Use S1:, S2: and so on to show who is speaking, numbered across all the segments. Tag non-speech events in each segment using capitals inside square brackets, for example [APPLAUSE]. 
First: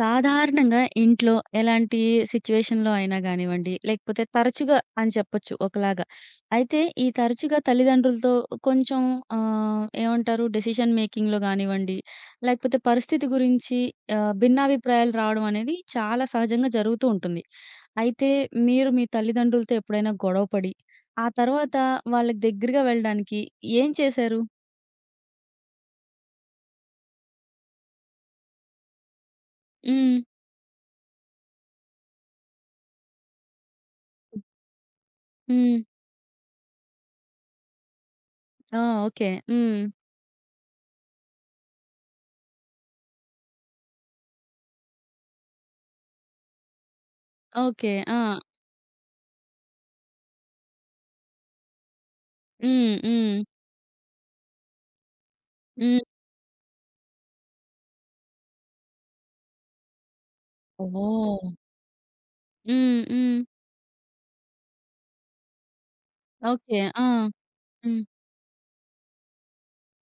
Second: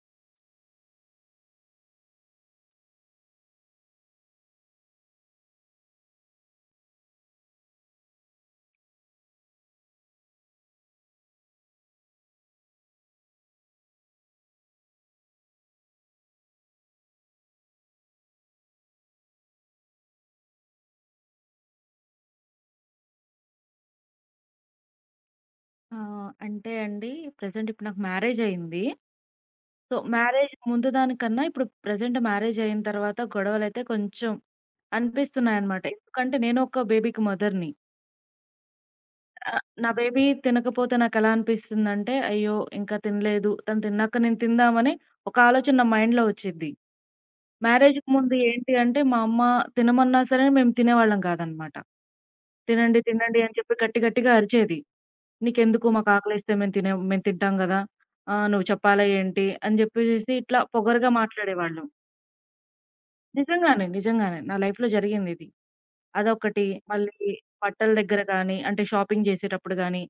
S1: సాధారణంగా ఇంట్లో ఎలాంటి సిట్యుయేషన్‌లో అయినా గానివ్వండి, లేకపోతే తరచుగా అని చెప్పొచ్చు ఒకలాగా. అయితే ఈ తరచుగా తల్లిదండ్రులతో కొంచెం ఏమంటారు డెసిషన్ మేకింగ్‌లో గానివ్వండి, లేకపోతే పరిస్థితి గురించి భిన్నాభిప్రాయాలు రావడం అనేది చాలా సహజంగా జరుగుతూ ఉంటుంది. అయితే మీరు మీ తల్లిదండ్రులతో ఎప్పుడైనా గొడవ పడి, ఆ తర్వాత వాళ్ళకి దగ్గరగా వెళ్ళడానికి ఏం చేశారు?
S2: ఆ! అంటే అండి, ప్రెజెంట్ ఇప్పుడు నాకు మ్యారేజ్ అయింది. సో,
S1: హ్మ్.
S2: మ్యారేజ్ ముందు దానికన్నా ఇప్పుడు ప్రెజెంట్ మ్యారేజ్ అయిన తర్వాత గొడవలైతే కొంచెం
S1: హ్మ్.
S2: అనిపిస్తున్నాయన్నమాట. ఎందుకంటే నేను ఒక బేబీకి మదర్‌ని.
S1: ఆ! ఓకే. హ్మ్.
S2: నా బేబీ తినకపోతే నాకెలా అనిపిస్తుందంటే, అయ్యో! ఇంకా తినలేదు. తను తిన్నాక నేను తిందామని ఒక ఆలోచన నా మైండ్‌లో వచ్చిద్ది.
S1: ఓకే.
S2: మ్యారేజ్‌కి
S1: ఆ!
S2: ముందు ఏంటి అంటే, మా అమ్మ తినమన్నా సరే మేము తినేవాళ్ళం కాదనమాట.
S1: హ్మ్.
S2: తినండి,
S1: హ్మ్.
S2: తినండి అని చెప్పి గట్టి గట్టిగా అరిచేది. "నీకెందుకు
S1: హ్మ్.
S2: మాకాకలేస్తే మేము తినేం మేము తింటాం గదా! నువ్వు చెప్పాలా ఏంటి?" అని జెప్పేసేసి ఇట్లా పొగరుగా
S1: ఓహ్!
S2: మాట్లాడేవాళ్ళు.
S1: హ్మ్. హ్మ్.
S2: నిజంగానే, నిజంగానే. నా లైఫ్‌లో జరిగిందిది. అదొకటి.
S1: ఓకే. ఆ!
S2: మళ్ళీ బట్టల
S1: హ్మ్.
S2: దగ్గర గానీ, అంటే షాపింగ్ జేసేటప్పుడు గానీ,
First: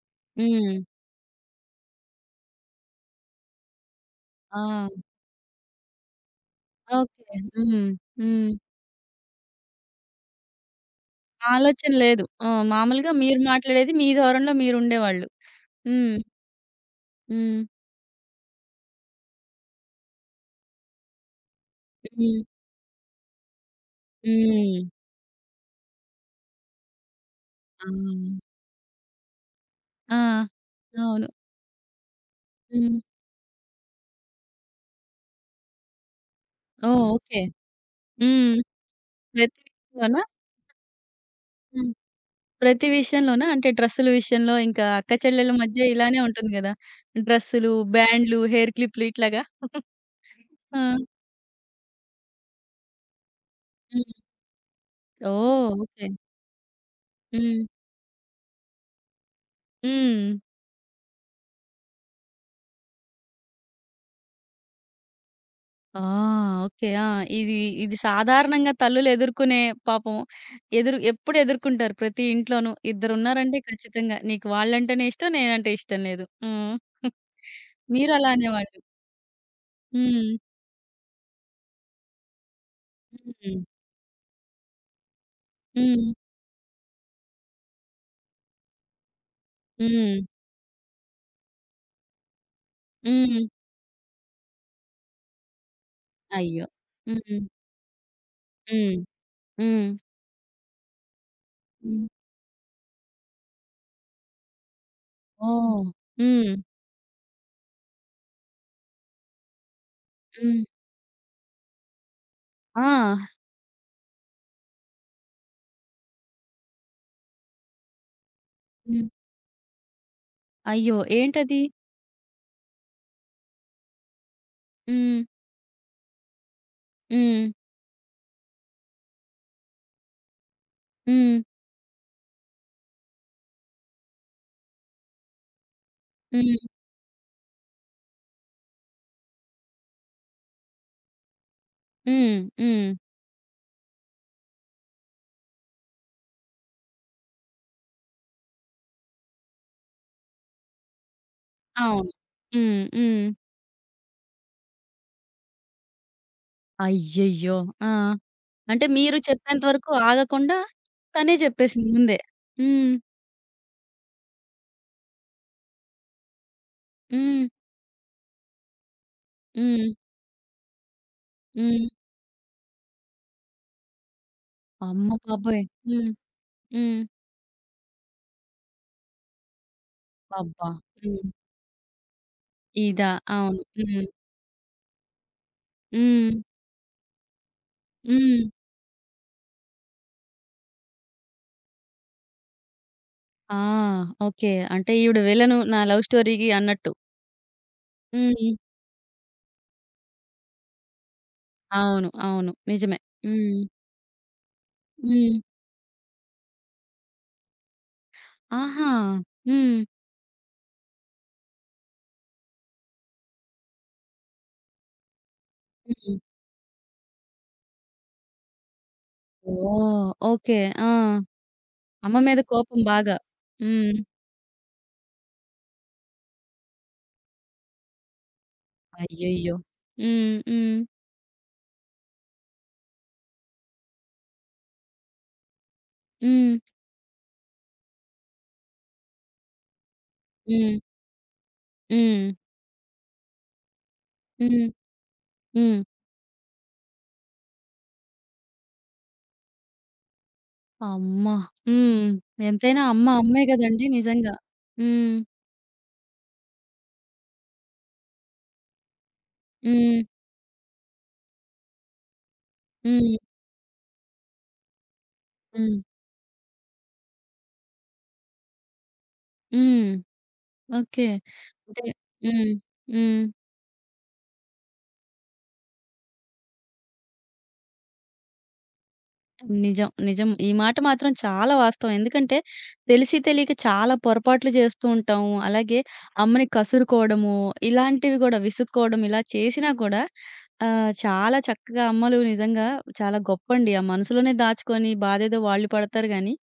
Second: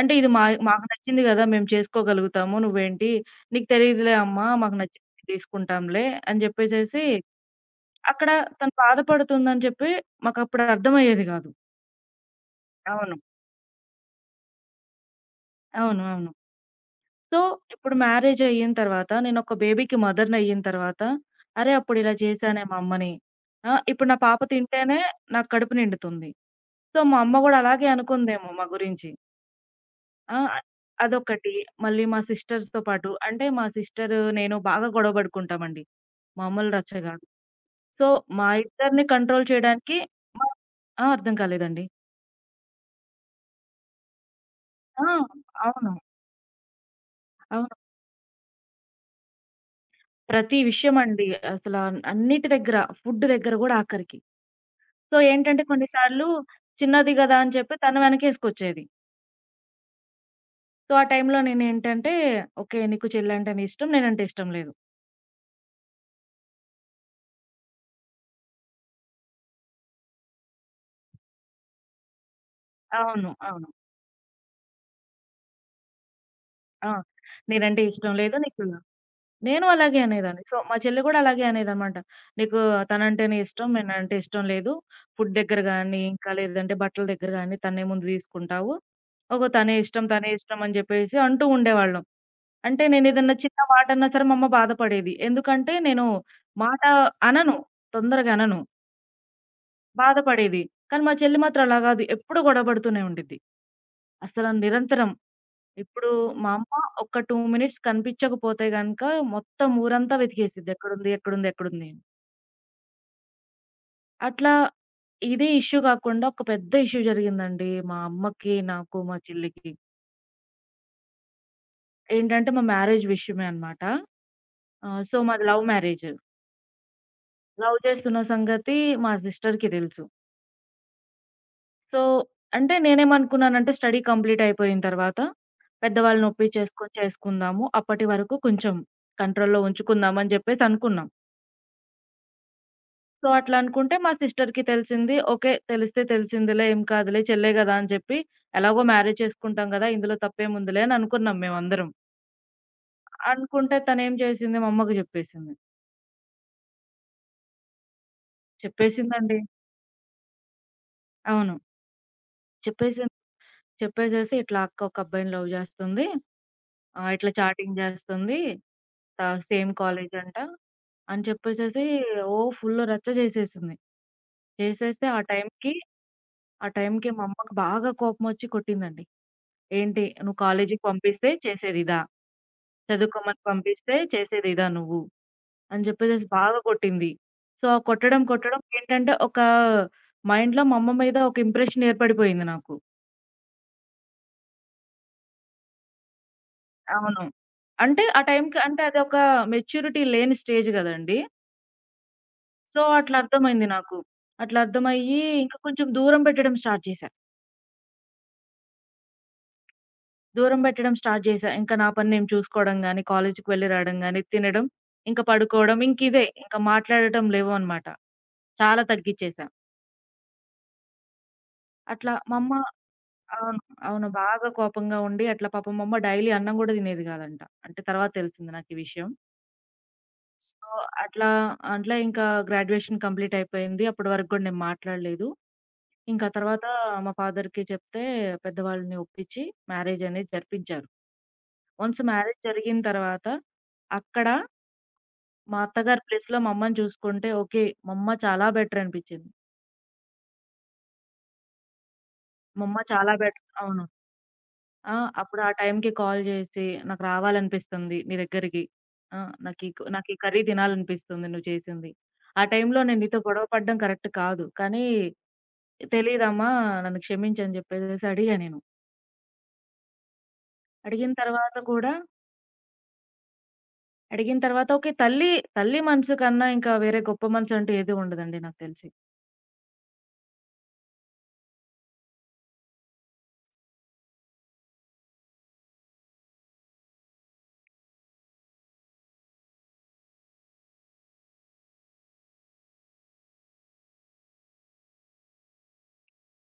S2: అంటే ఇది మా
S1: హ్మ్.
S2: మాకు నచ్చింది గదా! మేము చేసుకోగలుగుతాము. నువ్వేంటి? నీకు తెలీదులే అమ్మా! మాకు
S1: ఆ!
S2: నచ్చింది తీసుకుంటాంలే అని జెప్పేసేసి
S1: ఓకే. హ్మ్.
S2: అక్కడ
S1: హ్మ్.
S2: తను బాధపడుతుందని చెప్పి మాకప్పుడు అర్థమయ్యేది గాదు.
S1: ఆలోచన లేదు. ఆ! మామూలుగా
S2: అవును.
S1: మీరు మాట్లాడేది మీ ధోరణిలో మీరుండేవాళ్ళు.
S2: అవును.
S1: హ్మ్.
S2: అవును. సో,
S1: హ్మ్.
S2: ఇప్పుడు మ్యారేజ్ అయిన తర్వాత నేనొక బేబీకి మదర్‌ని అయిన తర్వాత, అరే! అప్పుడు ఇలా
S1: హ్మ్.
S2: చేశానే మా అమ్మని. ఆ! ఇప్పుడు నా పాప
S1: హ్మ్.
S2: తింటేనే నాకు కడుపు నిండుతుంది. సో, మా అమ్మ గూడా
S1: ఆ!
S2: అలాగే అనుకుందేమో మా గురించి.
S1: ఆ!
S2: ఆ!
S1: అవును.
S2: అదొకటి. మళ్ళీ మా సిస్టర్స్‌తో
S1: హ్మ్.
S2: పాటు అంటే మా సిస్టర్, నేను బాగా గొడవ పడుకుంటామండి. మామూలు రచ్చ
S1: ఓహ్!
S2: గాదు.
S1: ఓకే.
S2: సో, మా
S1: హ్మ్.
S2: ఇద్దరిని కంట్రోల్
S1: ప్రతి
S2: చేయడానికి
S1: విషయంలోనా?
S2: మా ఆ! అర్థం కాలేదండి.
S1: హ్మ్. ప్రతి విషయంలోనా? అంటే డ్రెస్సుల విషయంలో ఇంకా
S2: ఆ!
S1: అక్క చెల్లెల మధ్య
S2: అవును.
S1: ఇలానే ఉంటుంది గదా!
S2: అవును.
S1: డ్రెస్సులు, బ్యాండ్లు, హెయిర్ క్లిప్‌లు ఇట్లాగా? [LAUGHS]
S2: ప్రతి
S1: ఆ!
S2: విషయమండి. అసలా అన్నిటి దగ్గర, ఫుడ్ దగ్గర గూడా
S1: హ్మ్.
S2: ఆఖరికి. సో, ఏంటంటే
S1: ఓహ్! ఓకే.
S2: కొన్నిసార్లు చిన్నది గదా అని
S1: హ్మ్.
S2: చెప్పి తను వెనకేసుకొచ్చేది.
S1: హ్మ్.
S2: సో, ఆ టైంలో నేనేంటంటే, ఓకే. నీకు చెల్లంటేనే ఇష్టం. నేనంటే ఇష్టం లేదు.
S1: ఆ! ఓకే. ఆ! ఇది ఇది సాధారణంగా తల్లులు ఎదుర్కొనే పాపం ఎప్పుడు ఎదుర్కొంటారు ప్రతి ఇంట్లోనూ.
S2: అవును.
S1: ఇద్దరున్నారంటే
S2: అవును.
S1: ఖచ్చితంగా నీకు వాళ్ళంటేనే ఇష్టం, నేనంటే ఇష్టం లేదు. హ్మ్.
S2: ఆ!
S1: [LAUGHS]
S2: నేనంటే
S1: మీరు
S2: ఇష్టం
S1: అలా
S2: లేదు.
S1: అనేవాళ్ళు.
S2: నేను అలాగే
S1: హ్మ్.
S2: అనేదాన్ని. సో, మా చెల్లి గూడా అలాగే అనేదనమాట. "నీకు తనంటేనే
S1: హ్మ్.
S2: ఇష్టం. నేనంటే ఇష్టం లేదు. ఫుడ్ దగ్గర గానీ,
S1: హ్మ్.
S2: ఇంకా లేదంటే బట్టల దగ్గర గానీ తన్నే ముందు తీసుకుంటావు. ఓహో! తనే ఇష్టం,
S1: హ్మ్.
S2: తనే ఇష్టం" అని జెప్పేసి అంటూ ఉండేవాళ్ళం. అంటే నేనేదన్నా
S1: హ్మ్.
S2: చిన్న మాటన్నా సరే మా అమ్మ బాధపడేది. ఎందుకంటే నేను
S1: అయ్యో!
S2: మాట
S1: హ్మ్.
S2: అనను. తొందరగా అనను.
S1: హ్మ్. హ్మ్.
S2: బాధపడేది. కానీ మా చెల్లి మాత్రం అలా గాదు.
S1: హ్మ్.
S2: ఎప్పుడు గొడవ పడుతూనే ఉండిద్ది. అసలు నిరంతరం.
S1: ఓహ్!
S2: ఇప్పుడు మా
S1: హ్మ్.
S2: అమ్మ ఒక్క 2 మినిట్స్ కనిపించకపోతే గనక మొత్తం ఊరంతా
S1: హ్మ్.
S2: వెతికేసిద్ది. ఎక్కడుంది? ఎక్కడుంది? ఎక్కడుంది? అని.
S1: ఆ!
S2: అట్లా ఇదే ఇష్యూ గాకుండా ఒక పెద్ద ఇష్యూ జరిగిందండి. మా అమ్మకి, నాకు,
S1: హ్మ్.
S2: మా చెల్లికి.
S1: అయ్యో! ఏంటది?
S2: ఏంటంటే మా మ్యారేజ్ విషయమే అన్నమాట. సో
S1: హ్మ్.
S2: మాది లవ్ మ్యారేజ్.
S1: హ్మ్.
S2: లవ్ చేస్తున్న సంగతి మా సిస్టర్‌కి తెలుసు.
S1: హ్మ్.
S2: సో, అంటే నేనేమనుకున్నానంటే స్టడీ కంప్లీట్ అయిపోయిన తర్వాత, పెద్దవాళ్ళని
S1: హ్మ్.
S2: ఒప్పించేసుకొని చేసుకుందాము. అప్పటి వరకు కొంచెం కంట్రోల్‌లో ఉంచుకుందాం అని జెప్పేసి అనుకున్నాం.
S1: హ్మ్. హ్మ్.
S2: సో, అట్లా అనుకుంటే మా సిస్టర్‌కి తెలిసింది. ఓకే. తెలిస్తే తెలిసిందిలే ఏం కాదులే చెల్లె గదా! అని చెప్పి ఎలాగో మ్యారేజ్ చేసుకుంటాం గదా! ఇందులో తప్పేముందిలే అని అనుకున్నాం మేమందరం.
S1: అవును. హ్మ్. హ్మ్.
S2: అనుకుంటే తనేం చేసింది మా అమ్మకి జెప్పేసింది.
S1: అయ్యయ్యో! ఆ! అంటే మీరు
S2: చెప్పేసిందండి.
S1: చెప్పేంత వరకు ఆగకుండా తనే
S2: అవును.
S1: చెప్పేసింది ముందే. హ్మ్.
S2: చెప్పేసింది. చెప్పేసేసి ఇట్లా అక్క ఒక అబ్బాయిని లవ్ జేస్తుంది. ఇట్లా
S1: హ్మ్.
S2: చాటింగ్ జేస్తుంది. సేమ్
S1: హ్మ్.
S2: కాలేజంట. అని చెప్పేసేసి
S1: హ్మ్.
S2: ఓ ఫుల్ రచ్చ చేసేసింది. చేసేస్తే
S1: అమ్మ
S2: ఆ
S1: బాబోయ్!
S2: టైంకి
S1: హ్మ్. హ్మ్.
S2: మా అమ్మకి బాగా కోపమొచ్చి కొట్టిందండి. "ఏంటి నువ్వు
S1: అబ్బా!
S2: కాలేజీకి
S1: హ్మ్.
S2: పంపిస్తే చేసేదిదా?
S1: ఇదా!
S2: చదువుకోమని
S1: అవును.
S2: పంపిస్తే
S1: హ్మ్.
S2: చేసేదిదా నువ్వు?" అని చెప్పేసేసి
S1: హ్మ్.
S2: బాగా కొట్టింది. సో, ఆ కొట్టడం
S1: హ్మ్.
S2: కొట్టడం ఏంటంటే ఒక మైండ్‌లో మా అమ్మ మీద ఒక ఇంప్రెషన్ ఏర్పడిపోయింది నాకు.
S1: ఆ! ఓకే. అంటే ఈవిడ విలను నా లవ్ స్టోరీకి అన్నట్టు.
S2: అవును. అంటే ఆ
S1: హ్మ్.
S2: టైంకి అంటే అదొక మెచ్యూరిటీ లేని స్టేజ్ గదండీ!
S1: అవును. అవును.
S2: సో,
S1: నిజమే.
S2: అట్లా
S1: హ్మ్.
S2: అర్థమైంది నాకు. అట్లా అర్థమయ్యి
S1: హ్మ్.
S2: ఇంకా కొంచెం దూరం పెట్టడం స్టార్ట్ చేశా.
S1: ఆహా! హ్మ్.
S2: దూరం పెట్టడం స్టార్ట్ చేశా. ఇంకా నా పని నేను చూసుకోవడం గాని, కాలేజీకి వెళ్లి రావడం గాని, తినడం, ఇంకా పడుకోవడం
S1: హ్మ్.
S2: ఇంకివే. ఇంకా మాట్లాడటం లేవనమాట. చాలా తగ్గిచ్చేశా.
S1: ఓహ్! ఓకే. ఆ!
S2: అట్లా
S1: అమ్మ
S2: మా
S1: మీద
S2: అమ్మ
S1: కోపం బాగా.
S2: అవును.
S1: హ్మ్.
S2: అవును. బాగా కోపంగా ఉండి అట్లా పాపం మా అమ్మ డైలీ అన్నం గూడా తినేది గాదంట. అంటే తర్వాత తెలిసింది నాకు ఈ విషయం.
S1: అయ్యయ్యో! హ్మ్.
S2: సో,
S1: హ్మ్.
S2: అట్లా అట్లా ఇంకా గ్రాడ్యుయేషన్ కంప్లీట్ అయిపోయింది. అప్పటి వరకు గూడా నేను మాట్లాడలేదు. ఇంకా
S1: హ్మ్.
S2: తర్వాత మా ఫాదర్‌కి చెప్తే పెద్దవాళ్ళని ఒప్పించి మ్యారేజ్ అనేది
S1: హ్మ్.
S2: జరిపించారు. వన్స్
S1: హ్మ్.
S2: మ్యారేజ్ జరిగిన తర్వాత అక్కడ
S1: హ్మ్.
S2: మా
S1: హ్మ్.
S2: అత్తగారి ప్లేస్‌లో మా అమ్మని చూసుకుంటే, ఓకే. మా అమ్మ చాలా బెటర్ అనిపిచ్చింది.
S1: అమ్మ! హ్మ్.
S2: మా అమ్మ
S1: ఎంతైనా అమ్మ
S2: చాలా
S1: అమ్మే
S2: బెటర్ అవును.
S1: గదండీ నిజంగా.
S2: ఆ!
S1: హ్మ్.
S2: అప్పుడు ఆ టైంకి కాల్ చేసి, "నాకు రావాలనిపిస్తుంది నీ దగ్గరికి. ఆ! నాకీ క
S1: హ్మ్.
S2: నాకు ఈ కర్రీ తినాలనిపిస్తుంది నువ్వు చేసింది. ఆ టైంలో నేను
S1: హ్మ్.
S2: నీతో గొడవ పడడం కరెక్ట్ కాదు. కానీ
S1: హ్మ్.
S2: తెలీదమ్మా నన్ను క్షమించు" అని చెప్పేసేసి అడిగా నేను.
S1: హ్మ్. ఓకే.
S2: అడిగిన తర్వాత
S1: అంటే
S2: కూడా
S1: హ్మ్. హ్మ్.
S2: అడిగిన తర్వాత ఓకే. తల్లి మనసు కన్నా ఇంకా వేరే గొప్ప మనసు అంటూ ఏది ఉండదండి నాకు తెలిసి.
S1: నిజం. నిజం. ఈ మాట మాత్రం చాలా వాస్తవం. ఎందుకంటే తెలిసి తెలియక చాలా పొరపాట్లు చేస్తూ ఉంటాము. అలాగే అమ్మని కసురుకోవడము, ఇలాంటివి గూడా విసుక్కోవడం ఇలా చేసినా కూడా చాలా చక్కగా అమ్మలు నిజంగా చాలా గొప్పండి. ఆ మనసులోనే దాచుకొని బాధేదో వాళ్ళు పడతారు గానీ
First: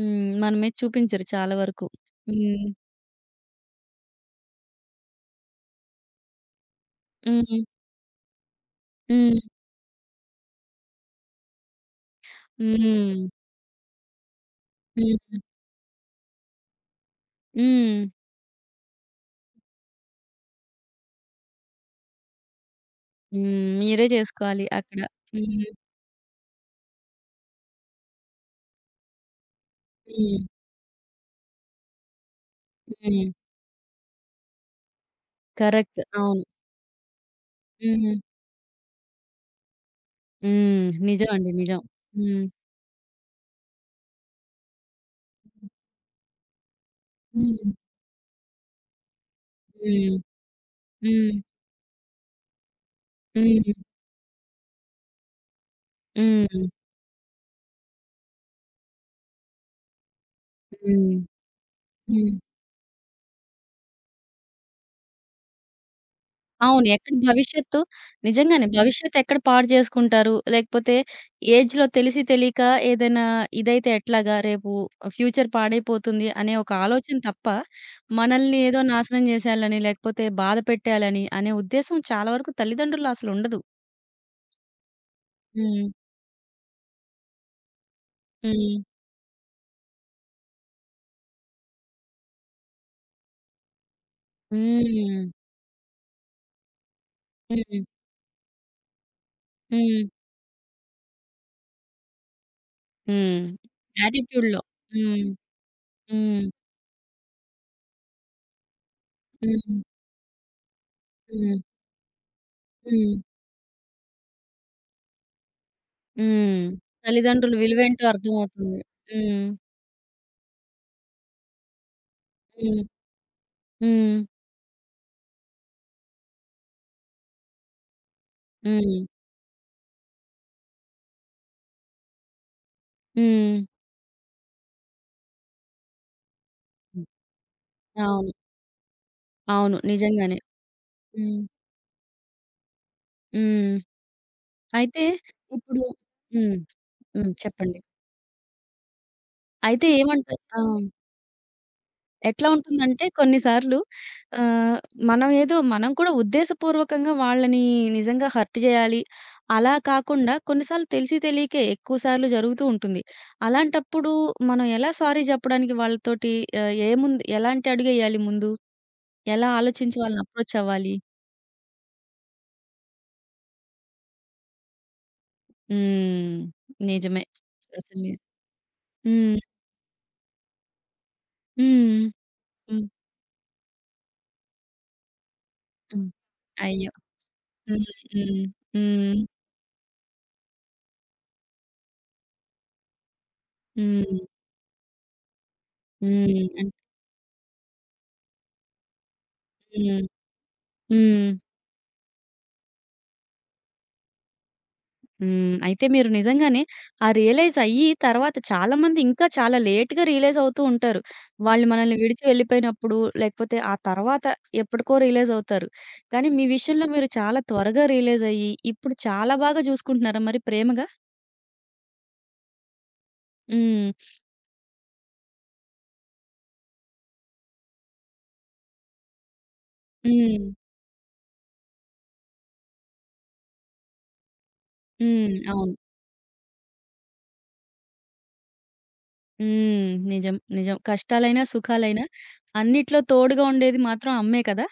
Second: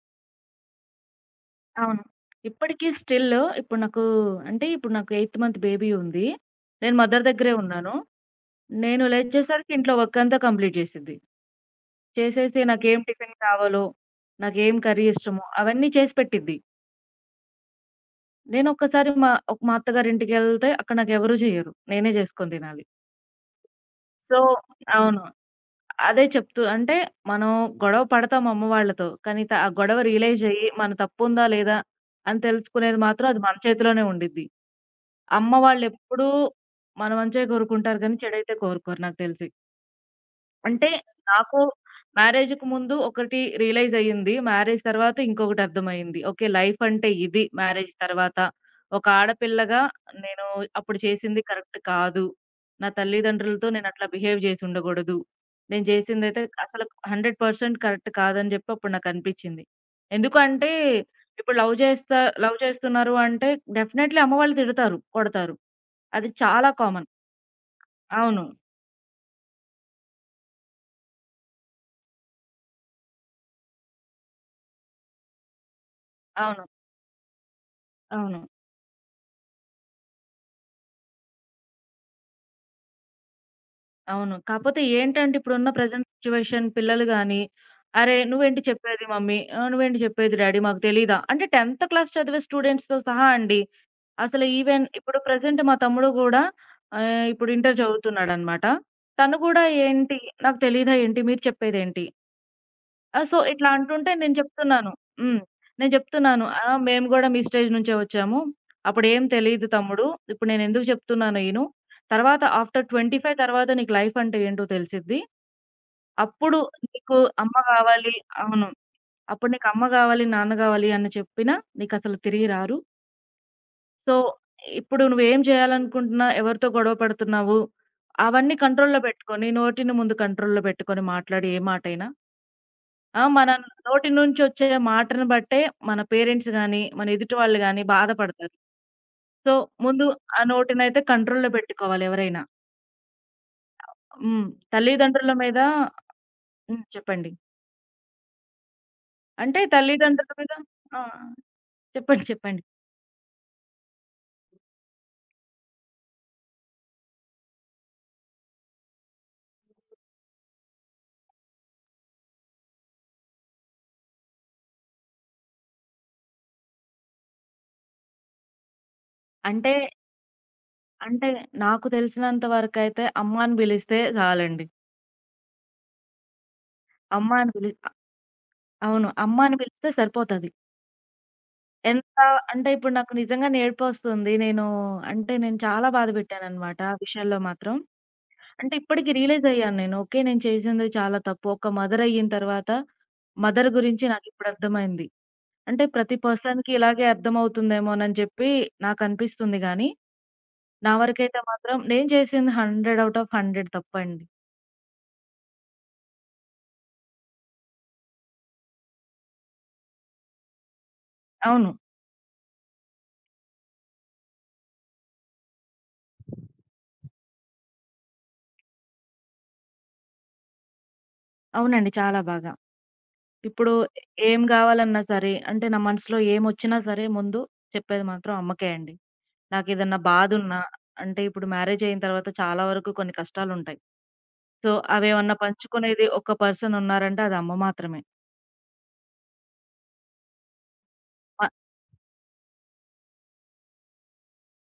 S1: హ్మ్. మన మీద చూపించరు చాలా వరకు.
S2: అవును.
S1: హ్మ్.
S2: ఇప్పటికి స్టిల్ ఇప్పుడు నాకు అంటే ఇప్పుడు నాకు ఎయిత్ మంత్ బేబీ ఉంది. నేను మదర్ దగ్గరే
S1: హ్మ్.
S2: ఉన్నాను. నేను
S1: హ్మ్.
S2: లేచేసరికి ఇంట్లో వర్క్ అంతా కంప్లీట్ చేసిద్ది. చేసేసి నాకేం
S1: హ్మ్.
S2: టిఫిన్ కావాలో, నాకేం కర్రీ
S1: హ్మ్.
S2: ఇష్టమో అవన్నీ చేసి పెట్టిద్ది.
S1: హ్మ్.
S2: నేను ఒక్కసారి మా అత్తగారింటికెళ్తే అక్కడ నాకెవరు చేయరు. నేనే చేసుకొని తినాలి.
S1: హ్మ్. మీరే
S2: సో
S1: చేసుకోవాలి అక్కడ.
S2: అవును.
S1: హ్మ్.
S2: అదే చెప్తూ అంటే మనం గొడవ పడతాం అమ్మ వాళ్ళతో. కానీ ఆ గొడవ
S1: హ్మ్.
S2: రియలైజ్ అయ్యి మన తప్పుందా లేదా అని తెలుసుకునేది మాత్రం
S1: హ్మ్.
S2: అది మన చేతిలోనే ఉండిద్ది. అమ్మ
S1: కరెక్ట్.
S2: వాళ్ళెప్పుడూ
S1: అవును.
S2: మన మంచే కోరుకుంటారు
S1: హ్మ్.
S2: గానీ, చెడైతే కోరుకోరు నాకు తెలిసి.
S1: హ్మ్.
S2: అంటే
S1: నిజం అండి.
S2: నాకు
S1: నిజం. హ్మ్.
S2: మ్యారేజ్‌కి ముందు ఒకటి రియలైజ్ అయ్యింది. మ్యారేజ్ తర్వాత ఇంకొకటి అర్థమయింది. ఓకే. లైఫ్ అంటే ఇది
S1: హ్మ్.
S2: మ్యారేజ్ తర్వాత. ఒక ఆడపిల్లగా
S1: హ్మ్.
S2: నేను అప్పుడు
S1: హ్మ్.
S2: చేసింది కరెక్ట్ కాదు. నా తల్లిదండ్రులతో
S1: హ్మ్.
S2: నేనట్లా బిహేవ్ చేసుండకూడదు. నేను చేసిందైతే
S1: హ్మ్.
S2: అసలు 100% కరెక్ట్ కాదని చెప్పి అప్పుడు నాకనిపిచ్చింది. ఎందుకంటే
S1: హ్మ్.
S2: ఇప్పుడు లవ్ చేస్తా
S1: హ్మ్.
S2: లవ్ చేస్తున్నారు అంటే డెఫినైట్లీ అమ్మ వాళ్ళు తిడతారు, కొడతారు. అది చాలా
S1: అవును.
S2: కామన్.
S1: ఎక్కడ భవిష్యత్తు
S2: అవును.
S1: నిజంగానే భవిష్యత్తు ఎక్కడ పాడు చేసుకుంటారు? లేకపోతే ఏజ్‌లో తెలిసి తెలియక ఏదైనా ఇదైతే ఎట్లాగా? రేపు ఫ్యూచర్ పాడైపోతుంది అనే
S2: అవును.
S1: ఒక ఆలోచన తప్ప,
S2: అవును.
S1: మనల్ని ఏదో నాశనం చేసేయాలని, లేకపోతే బాధ పెట్టేయాలని అనే ఉద్దేశం చాలా వరకు తల్లిదండ్రుల్లో అసలుండదు.
S2: అవును. కాపోతే ఏంటంటే ఇప్పుడున్న
S1: హ్మ్.
S2: ప్రెజెంట్ సిట్యుయేషన్ పిల్లలు గాని, "అరే! నువ్వేంటి
S1: హ్మ్.
S2: చెప్పేది మమ్మీ? నువ్వేంటి చెప్పేది డ్యాడీ? మాకు తెలీదా?" అంటే 10th క్లాస్ చదివే స్టూడెంట్స్‌తో సహా అండి. అసలు ఈవెన్ ఇప్పుడు
S1: హ్మ్.
S2: ప్రెజెంట్ మా తమ్ముడు గూడా ఇప్పుడు ఇంటర్
S1: హ్మ్.
S2: చదువుతున్నాడనమాట. తను గూడా
S1: హ్మ్.
S2: ఏంటి, "నాకు తెలీదా ఏంటి? మీరు చెప్పేదేంటి?" ఆ! సో,
S1: హ్మ్.
S2: ఇట్లా అంటుంటే నేను
S1: యాటిట్యూడ్‌లో.
S2: చెప్తున్నాను.
S1: హ్మ్.
S2: హ్మ్. నేను
S1: హ్మ్.
S2: చెప్తున్నాను. "ఆ! మేము గూడా మీ స్టేజ్ నుంచే వచ్చాము. అప్పుడేం తెలీదు
S1: హ్మ్.
S2: తమ్ముడు. ఇప్పుడు నేనెందుకు చెప్తున్నానో
S1: హ్మ్.
S2: ఇను. తర్వాత ఆఫ్టర్
S1: హ్మ్.
S2: 25 తర్వాత నీకు లైఫ్ అంటే ఏంటో తెలిసిద్ది. అప్పుడు
S1: హ్మ్.
S2: నీకు
S1: తల్లిదండ్రుల
S2: అమ్మ
S1: విలువేంటో
S2: గావాలి" అవును.
S1: అర్థమవుతుంది. హ్మ్.
S2: "అప్పుడు నీకు అమ్మ గావాలి, నాన్న గావాలి అని చెప్పినా నీకసలు తిరిగి రారు.
S1: హ్మ్.
S2: సో,
S1: హ్మ్.
S2: ఇప్పుడు నువ్వేం చేయాలనుకుంటున్నా, ఎవరితో గొడవ పడుతున్నావు, అవన్నీ
S1: హ్మ్.
S2: కంట్రోల్‌లో పెట్టుకొని, నోటిని ముందు కంట్రోల్‌లో పెట్టుకొని మాట్లాడు ఏ మాటైనా. ఆ! మన
S1: హ్మ్.
S2: నోటి నుంచొచ్చే మాటను బట్టే మన పేరెంట్స్ గాని,
S1: హ్మ్.
S2: మన ఎదుటి వాళ్ళు గాని
S1: అవును.
S2: బాధపడతారు. సో,
S1: అవును.
S2: ముందు
S1: నిజంగానే.
S2: ఆ నోటినైతే
S1: హ్మ్.
S2: కంట్రోల్‌లో పెట్టుకోవాలి ఎవరైనా.
S1: హ్మ్.
S2: హ్మ్.
S1: అయితే
S2: తల్లిదండ్రుల మీద
S1: ఇప్పుడు హ్మ్.
S2: హ్మ్.
S1: హ్మ్.
S2: చెప్పండి.
S1: చెప్పండి.
S2: అంటే
S1: అయితే
S2: తల్లిదండ్రుల
S1: ఏమంటా
S2: మీద
S1: ఆ!
S2: ఆ! చెప్పండి.
S1: ఎట్లా
S2: చెప్పండి.
S1: ఉంటుందంటే కొన్ని సార్లు ఆహ్, మనం ఏదో మనం కూడా ఉద్దేశపూర్వకంగా వాళ్ళని నిజంగా హర్ట్ చేయాలి. అలా కాకుండా కొన్నిసార్లు తెలిసి తెలియకే ఎక్కువ సార్లు జరుగుతూ ఉంటుంది. అలాంటప్పుడు మనం ఎలా సారీ చెప్పడానికి వాళ్ళతోటి ఏముంది ఎలాంటి అడుగేయాలి ముందు? ఎలా
S2: అంటే,
S1: ఆలోచించి వాళ్ళని అప్రోచ్ అవ్వాలి?
S2: అంటే నాకు తెలిసినంత వరకైతే అమ్మ అని పిలిస్తే చాలండి.
S1: హ్మ్. నిజమే.
S2: అమ్మ అని పిలి
S1: అసలు ని
S2: అవును.
S1: హ్మ్.
S2: అమ్మ అని పిలిస్తే సరిపోతది.
S1: హ్మ్.
S2: ఎంత అంటే
S1: హ్మ్.
S2: ఇప్పుడు నాకు నిజంగానే ఏడుపొస్తుంది. నేను అంటే నేను చాలా
S1: హ్మ్.
S2: బాధ పెట్టాననమాట
S1: అయ్యో!
S2: ఆ విషయంలో మాత్రం.
S1: హ్మ్. హ్మ్.
S2: అంటే ఇప్పటికి
S1: హ్మ్.
S2: రియలైజయ్యాను నేను. ఓకే. నేను చేసింది చాలా తప్పు. ఒక మదరయిన తర్వాత మదర్ గురించి
S1: హ్మ్.
S2: నాకిప్పుడు అర్థమైంది. అంటే ప్రతి
S1: హ్మ్.
S2: పర్సన్‌కి
S1: అన్
S2: ఇలాగే అర్థమవుతుందేమోనని చెప్పి నాకనిపిస్తుంది గానీ,
S1: హ్మ్.
S2: నా
S1: హ్మ్.
S2: వరకైతే మాత్రం నేను చేసింది 100 ఔట్ ఆఫ్ 100 తప్పండి.
S1: హ్మ్. అయితే మీరు నిజంగానే ఆ రియలైజ్ అయ్యి తర్వాత చాలా మంది ఇంకా చాలా లేట్‌గా రియలైజ్ అవుతూ ఉంటారు. వాళ్ళు
S2: అవును.
S1: మనల్ని విడిచి వెళ్ళిపోయినప్పుడు లేకపోతే ఆ తర్వాత ఎప్పటికో రియలైజ్ అవుతారు. కానీ మీ విషయంలో మీరు చాలా త్వరగా రియలైజ్ అయ్యి ఇప్పుడు చాలా బాగా చూసుకుంటున్నారా మరి ప్రేమగా?
S2: అవునండి. చాలా బాగా. ఇప్పుడు
S1: హ్మ్.
S2: ఏం గావాలన్నా సరే, అంటే నా మనసులో ఏమొచ్చినా సరే ముందు చెప్పేది మాత్రం అమ్మకే అండి. నాకేదన్నా
S1: హ్మ్.
S2: బాధున్నా అంటే ఇప్పుడు మ్యారేజయిన తర్వాత చాలా వరకు కొన్ని కష్టాలుంటాయి. సో,
S1: హ్మ్.
S2: అవేమన్నా
S1: అవును.
S2: పంచుకునేది ఒక పర్సన్ ఉన్నారంటే అది అమ్మ మాత్రమే.
S1: హ్మ్. నిజం. నిజం. కష్టాలైనా,
S2: మ
S1: సుఖాలైనా అన్నిట్లో తోడుగా ఉండేది మాత్రం అమ్మే కదా!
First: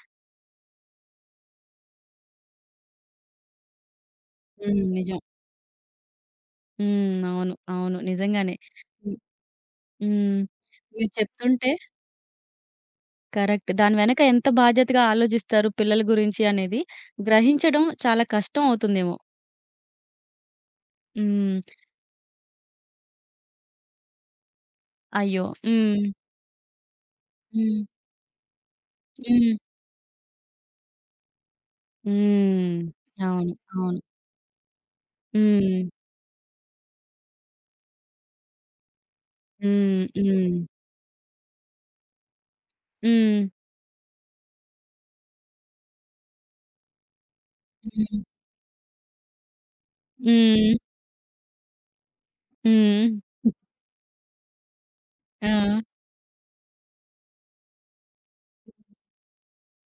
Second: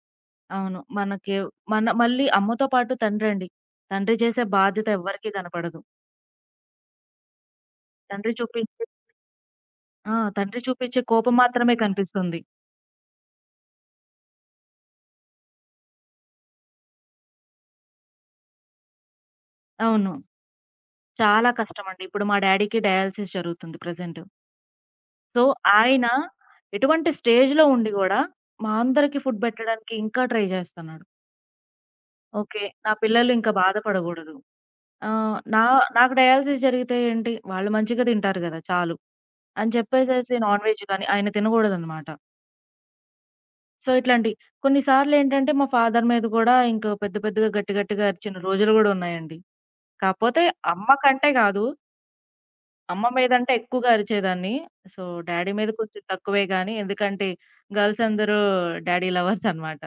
S2: అవును. మనకి మళ్ళీ అమ్మతో పాటు తండ్రండి. తండ్రి చేసే
S1: హ్మ్.
S2: బాధ్యత
S1: నిజం.
S2: ఎవ్వరికీ కనపడదు.
S1: హ్మ్. అవును. అవును.
S2: తండ్రి
S1: నిజంగానే.
S2: చూపించే
S1: హ్మ్.
S2: ఆ!
S1: హ్మ్.
S2: తండ్రి చూపించే
S1: మీరు
S2: కోపం
S1: చెప్తుంటే
S2: మాత్రమే కనిపిస్తుంది.
S1: కరెక్ట్. దాని వెనక ఎంత బాధ్యతగా ఆలోచిస్తారు పిల్లల గురించి అనేది గ్రహించడం చాలా కష్టం అవుతుందేమో.
S2: అవును. చాలా
S1: హ్మ్.
S2: కష్టమండి. ఇప్పుడు మా డ్యాడీకి డయాలిసిస్ జరుగుతుంది ప్రెజెంట్. సో,
S1: అయ్యో! హ్మ్.
S2: ఆయన ఎటువంటి స్టేజ్‌లో
S1: హ్మ్.
S2: ఉండి గూడా మా అందరికి ఫుడ్
S1: హ్మ్.
S2: పెట్టడానికి ఇంకా ట్రై జేస్తన్నాడు. ఓకే.
S1: హ్మ్.
S2: నా పిల్లలు
S1: అవును.
S2: ఇంకా
S1: అవును.
S2: బాధపడగూడదు. ఆహ్, నా
S1: హ్మ్.
S2: నాకు డయాలిసిస్ జరిగితే ఏంటి? వాళ్ళు మంచిగా తింటారు గదా! చాలు. అని
S1: హ్మ్.
S2: చెప్పేసేసి
S1: హ్మ్.
S2: నాన్ వెజ్ గాని ఆయన తినగూడదనమాట.
S1: హ్మ్.
S2: సో, ఇట్లాంటి కొన్ని సార్లేంటంటే మా ఫాదర్ మీద గూడా ఇంక పెద్ద పెద్దగా గట్టి గట్టిగా
S1: హ్మ్.
S2: అరిచిన రోజులు గూడా ఉన్నాయండి. కాపోతే
S1: హ్మ్.
S2: అమ్మ కంటే గాదు. అమ్మ
S1: హ్మ్.
S2: మీదంటే ఎక్కువగా అరిచేదాన్ని. సో,
S1: ఆ!
S2: డ్యాడీ మీద కొంచెం తక్కువే గానీ ఎందుకంటే గర్ల్స్ అందరూ డ్యాడీ లవర్స్ అనమాట.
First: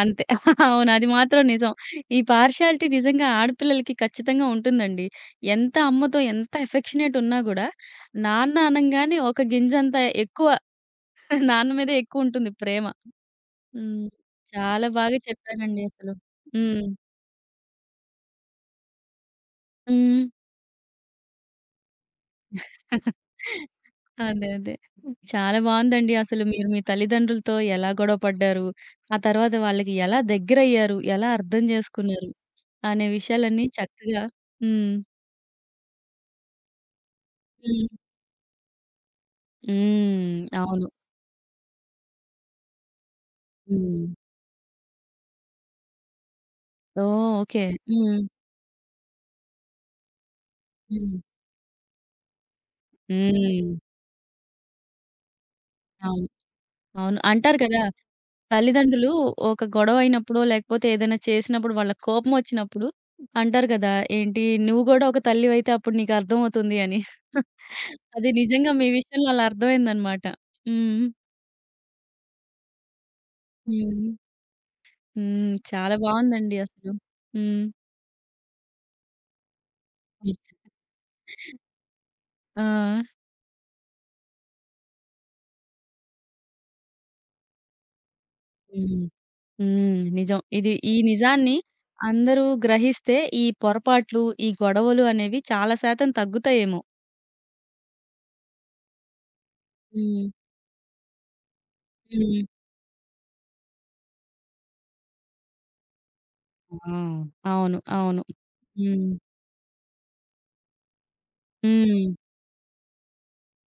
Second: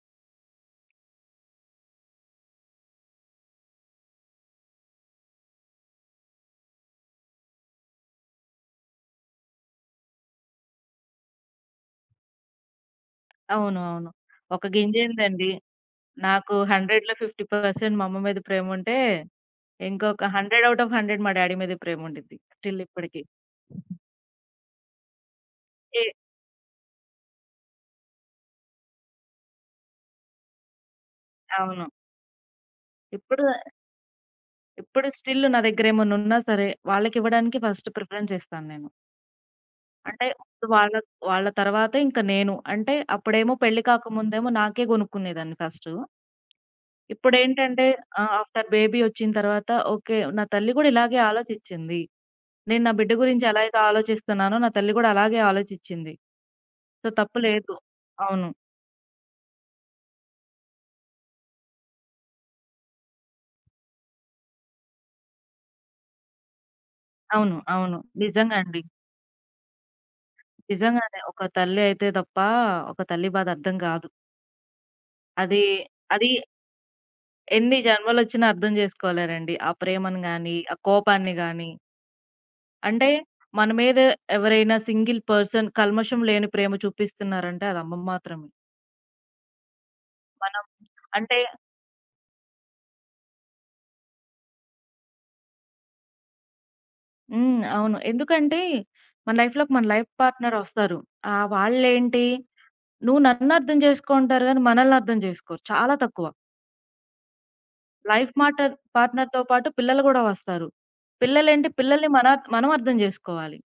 S1: అంతే. [LAUGHS] అవును. అది మాత్రం నిజం. ఈ పార్షియాలిటీ నిజంగా ఆడపిల్లలకి ఖచ్చితంగా ఉంటుందండి. అమ్మతో ఎంత ఎఫెక్షనేట్ ఉన్నా గూడా, నాన్న అనంగానే ఒక గింజంత ఎక్కువ [LAUGHS] నాన్న మీదే ఎక్కువుంటుంది ప్రేమ.
S2: అవును.
S1: హ్మ్.
S2: అవును. ఒక
S1: చాలా బాగా
S2: గింజేందండి.
S1: చెప్పారండి అసలు.
S2: నాకు
S1: హ్మ్.
S2: 100లో 50% మా అమ్మ మీద ప్రేముంటే
S1: హ్మ్.
S2: ఇంకొక 100 ఔట్ ఆఫ్ 100 మా డ్యాడీ మీద ప్రేముండిద్ది. స్టిల్ ఇప్పడికి.
S1: అదే. అదే. చాలా
S2: ఏ
S1: బావుందండి. అసలు మీరు మీ తల్లిదండ్రులతో ఎలా గొడవ పడ్డారు, ఆ తర్వాత వాళ్ళకి ఎలా దగ్గరయ్యారు, ఎలా అర్థం
S2: అవును.
S1: చేసుకున్నారు అనే
S2: ఇప్పుడు
S1: విషయాలన్నీ చక్కగా హ్మ్.
S2: ఇప్పుడు స్టిల్ నా దగ్గరేమన్నున్నా సరే, వాళ్ళకివ్వడానికి ఫస్ట్
S1: హ్మ్.
S2: ప్రిఫరెన్స్ ఇస్తాను నేను. అంటే
S1: హ్మ్.
S2: ముందు
S1: అవును.
S2: వాళ్ళ వాళ్ళ తర్వాతే ఇంక నేను. అంటే అప్పుడేమో పెళ్లి
S1: హ్మ్.
S2: కాకముందేమో నాకే గొనుక్కునేదాన్ని ఫస్టు.
S1: ఓహ్! ఓకే.
S2: ఇప్పుడేంటంటే
S1: హ్మ్.
S2: ఆఫ్టర్ బేబీ ఒచ్చిన తర్వాత ఓకే. నా తల్లి గూడా
S1: హ్మ్.
S2: ఇలాగే ఆలోచిచ్చింది. నేను నా బిడ్డ గురించి ఎలా
S1: హ్మ్.
S2: అయితే ఆలోచిస్తున్నానో నా తల్లి గూడా అలాగే ఆలోచిచ్చింది.
S1: అవును.
S2: సో,
S1: అవును.
S2: తప్పు
S1: అంటారు
S2: లేదు.
S1: కదా!
S2: అవును.
S1: తల్లిదండ్రులు ఒక గొడవ అయినప్పుడో, లేకపోతే ఏదైనా చేసినప్పుడు వాళ్ళకి కోపం వచ్చినప్పుడు అంటారు కదా! ఏంటి "నువ్వు గూడా ఒక తల్లివైతే అప్పుడు నీకు అర్థమవుతుంది" అని.
S2: అవును. అవును.
S1: అది
S2: నిజంగా
S1: నిజంగా
S2: అండి.
S1: మీ విషయంలో అలా అర్థమైందనమాట. హ్మ్.
S2: నిజంగానే. ఒక తల్లి అయితే తప్ప ఒక తల్లి బాధ అర్థం
S1: హ్మ్.
S2: గాదు.
S1: హ్మ్.
S2: అది
S1: చాలా
S2: అది
S1: బావుందండి అసలు. హ్మ్.
S2: ఎన్ని జన్మలొచ్చినా అర్థం జేసుకోలేరండి. ఆ ప్రేమను గాని, ఆ కోపాన్ని గాని.
S1: ఆ!
S2: అంటే మన మీద ఎవరైనా సింగిల్ పర్సన్ కల్మషం లేని ప్రేమ చూపిస్తున్నారంటే అది అమ్మ మాత్రమే.
S1: హ్మ్. హ్మ్. నిజం.
S2: మనం
S1: ఇది ఈ
S2: అంటే
S1: నిజాన్ని అందరూ గ్రహిస్తే ఈ పొరపాట్లు, ఈ గొడవలు అనేవి చాలా శాతం తగ్గుతాయేమో.
S2: హ్మ్. అవును. ఎందుకంటే మన లైఫ్‌లోకి మన లైఫ్
S1: హ్మ్.
S2: పార్ట్నర్ వస్తారు. వాళ్ళేంటి
S1: హ్మ్.
S2: నువ్వు నన్ను అర్థం చేసుకో అంటారు గానీ, మనల్ని అర్థం జేసుకోరు. చాలా తక్కువ.
S1: ఆ! అవును. అవును.
S2: లైఫ్ మాటర్
S1: హ్మ్.
S2: పార్ట్నర్‌తో పాటు పిల్లలు గూడా వస్తారు. పిల్లలేంటి
S1: హ్మ్.
S2: పిల్లల్ని మన మనం అర్థం జేసుకోవాలి.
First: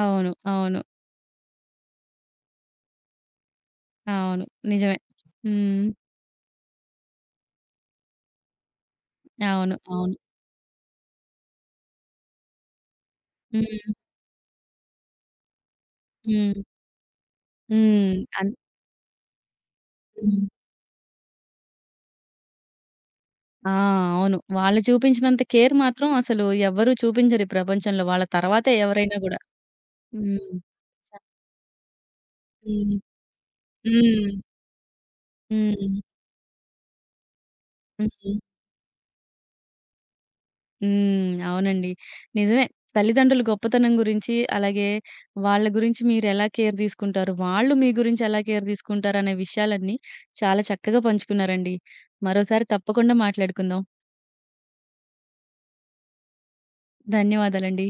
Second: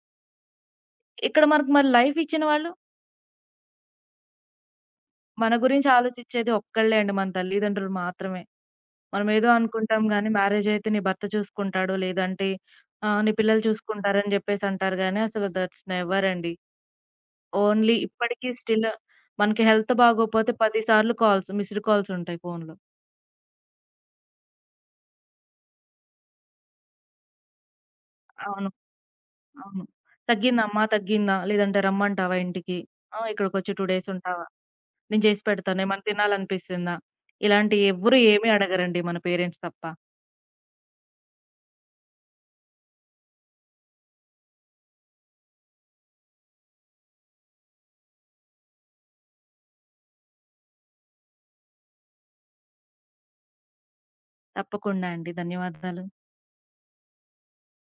S1: అవును. అవును.
S2: ఇక్కడ మనకు మరి లైఫ్ ఇచ్చిన వాళ్ళు
S1: అవును. నిజమే.
S2: మన
S1: హ్మ్.
S2: గురించి ఆలోచిచ్చేది ఒక్కళ్ళే అండి. మన తల్లిదండ్రులు మాత్రమే. మనమేదో
S1: అవును.
S2: అనుకుంటాం
S1: అవును.
S2: గానీ, మ్యారేజయితే నీ భర్త చూసుకుంటాడు, లేదంటే నీ పిల్లలు
S1: హ్మ్.
S2: చూసుకుంటారని జెప్పేసంటారు గానీ, అసలు దట్స్ నెవర్ అండి.
S1: హ్మ్.
S2: ఓన్లీ
S1: హ్మ్.
S2: ఇప్పటికి
S1: అన్
S2: స్టిల్ మనకి హెల్త్
S1: హ్మ్.
S2: బాగోపోతే 10 సార్లు కాల్స్, మిస్డ్ కాల్సుంటాయి ఫోనులో.
S1: ఆ! అవును. వాళ్ళు చూపించినంత కేర్ మాత్రం అసలు ఎవ్వరూ చూపించరు ఈ ప్రపంచంలో. వాళ్ళ
S2: అవును.
S1: తర్వాతే ఎవరైనా గూడా.
S2: అవును.
S1: హ్మ్.
S2: "తగ్గిందమ్మా, తగ్గిందా? లేదంటే రమ్మంటావా ఇంటికి?
S1: హ్మ్.
S2: ఆ! ఇక్కడికొచ్చి 2 డేస్
S1: హ్మ్.
S2: ఉంటావా? నేను చేసి పెడతాను.
S1: హ్మ్.
S2: ఏమన్నా తినాలనిపిస్తుందా?" ఇలాంటి ఎవ్వరు
S1: హ్మ్.
S2: ఏమీ అడగరండి మన పేరెంట్స్ తప్ప.
S1: హ్మ్. అవునండి. నిజమే. తల్లిదండ్రుల గొప్పతనం గురించి, అలాగే వాళ్ళ గురించి మీరెలా కేర్ తీసుకుంటారు, వాళ్ళు మీ గురించి ఎలా కేర్ తీసుకుంటారనే విషయాలన్నీ చాలా చక్కగా పంచుకున్నారండి. మరోసారి తప్పకుండా మాట్లాడుకుందాం.
S2: తప్పకుండా అండి. ధన్యవాదాలు.
S1: ధన్యవాదాలండి.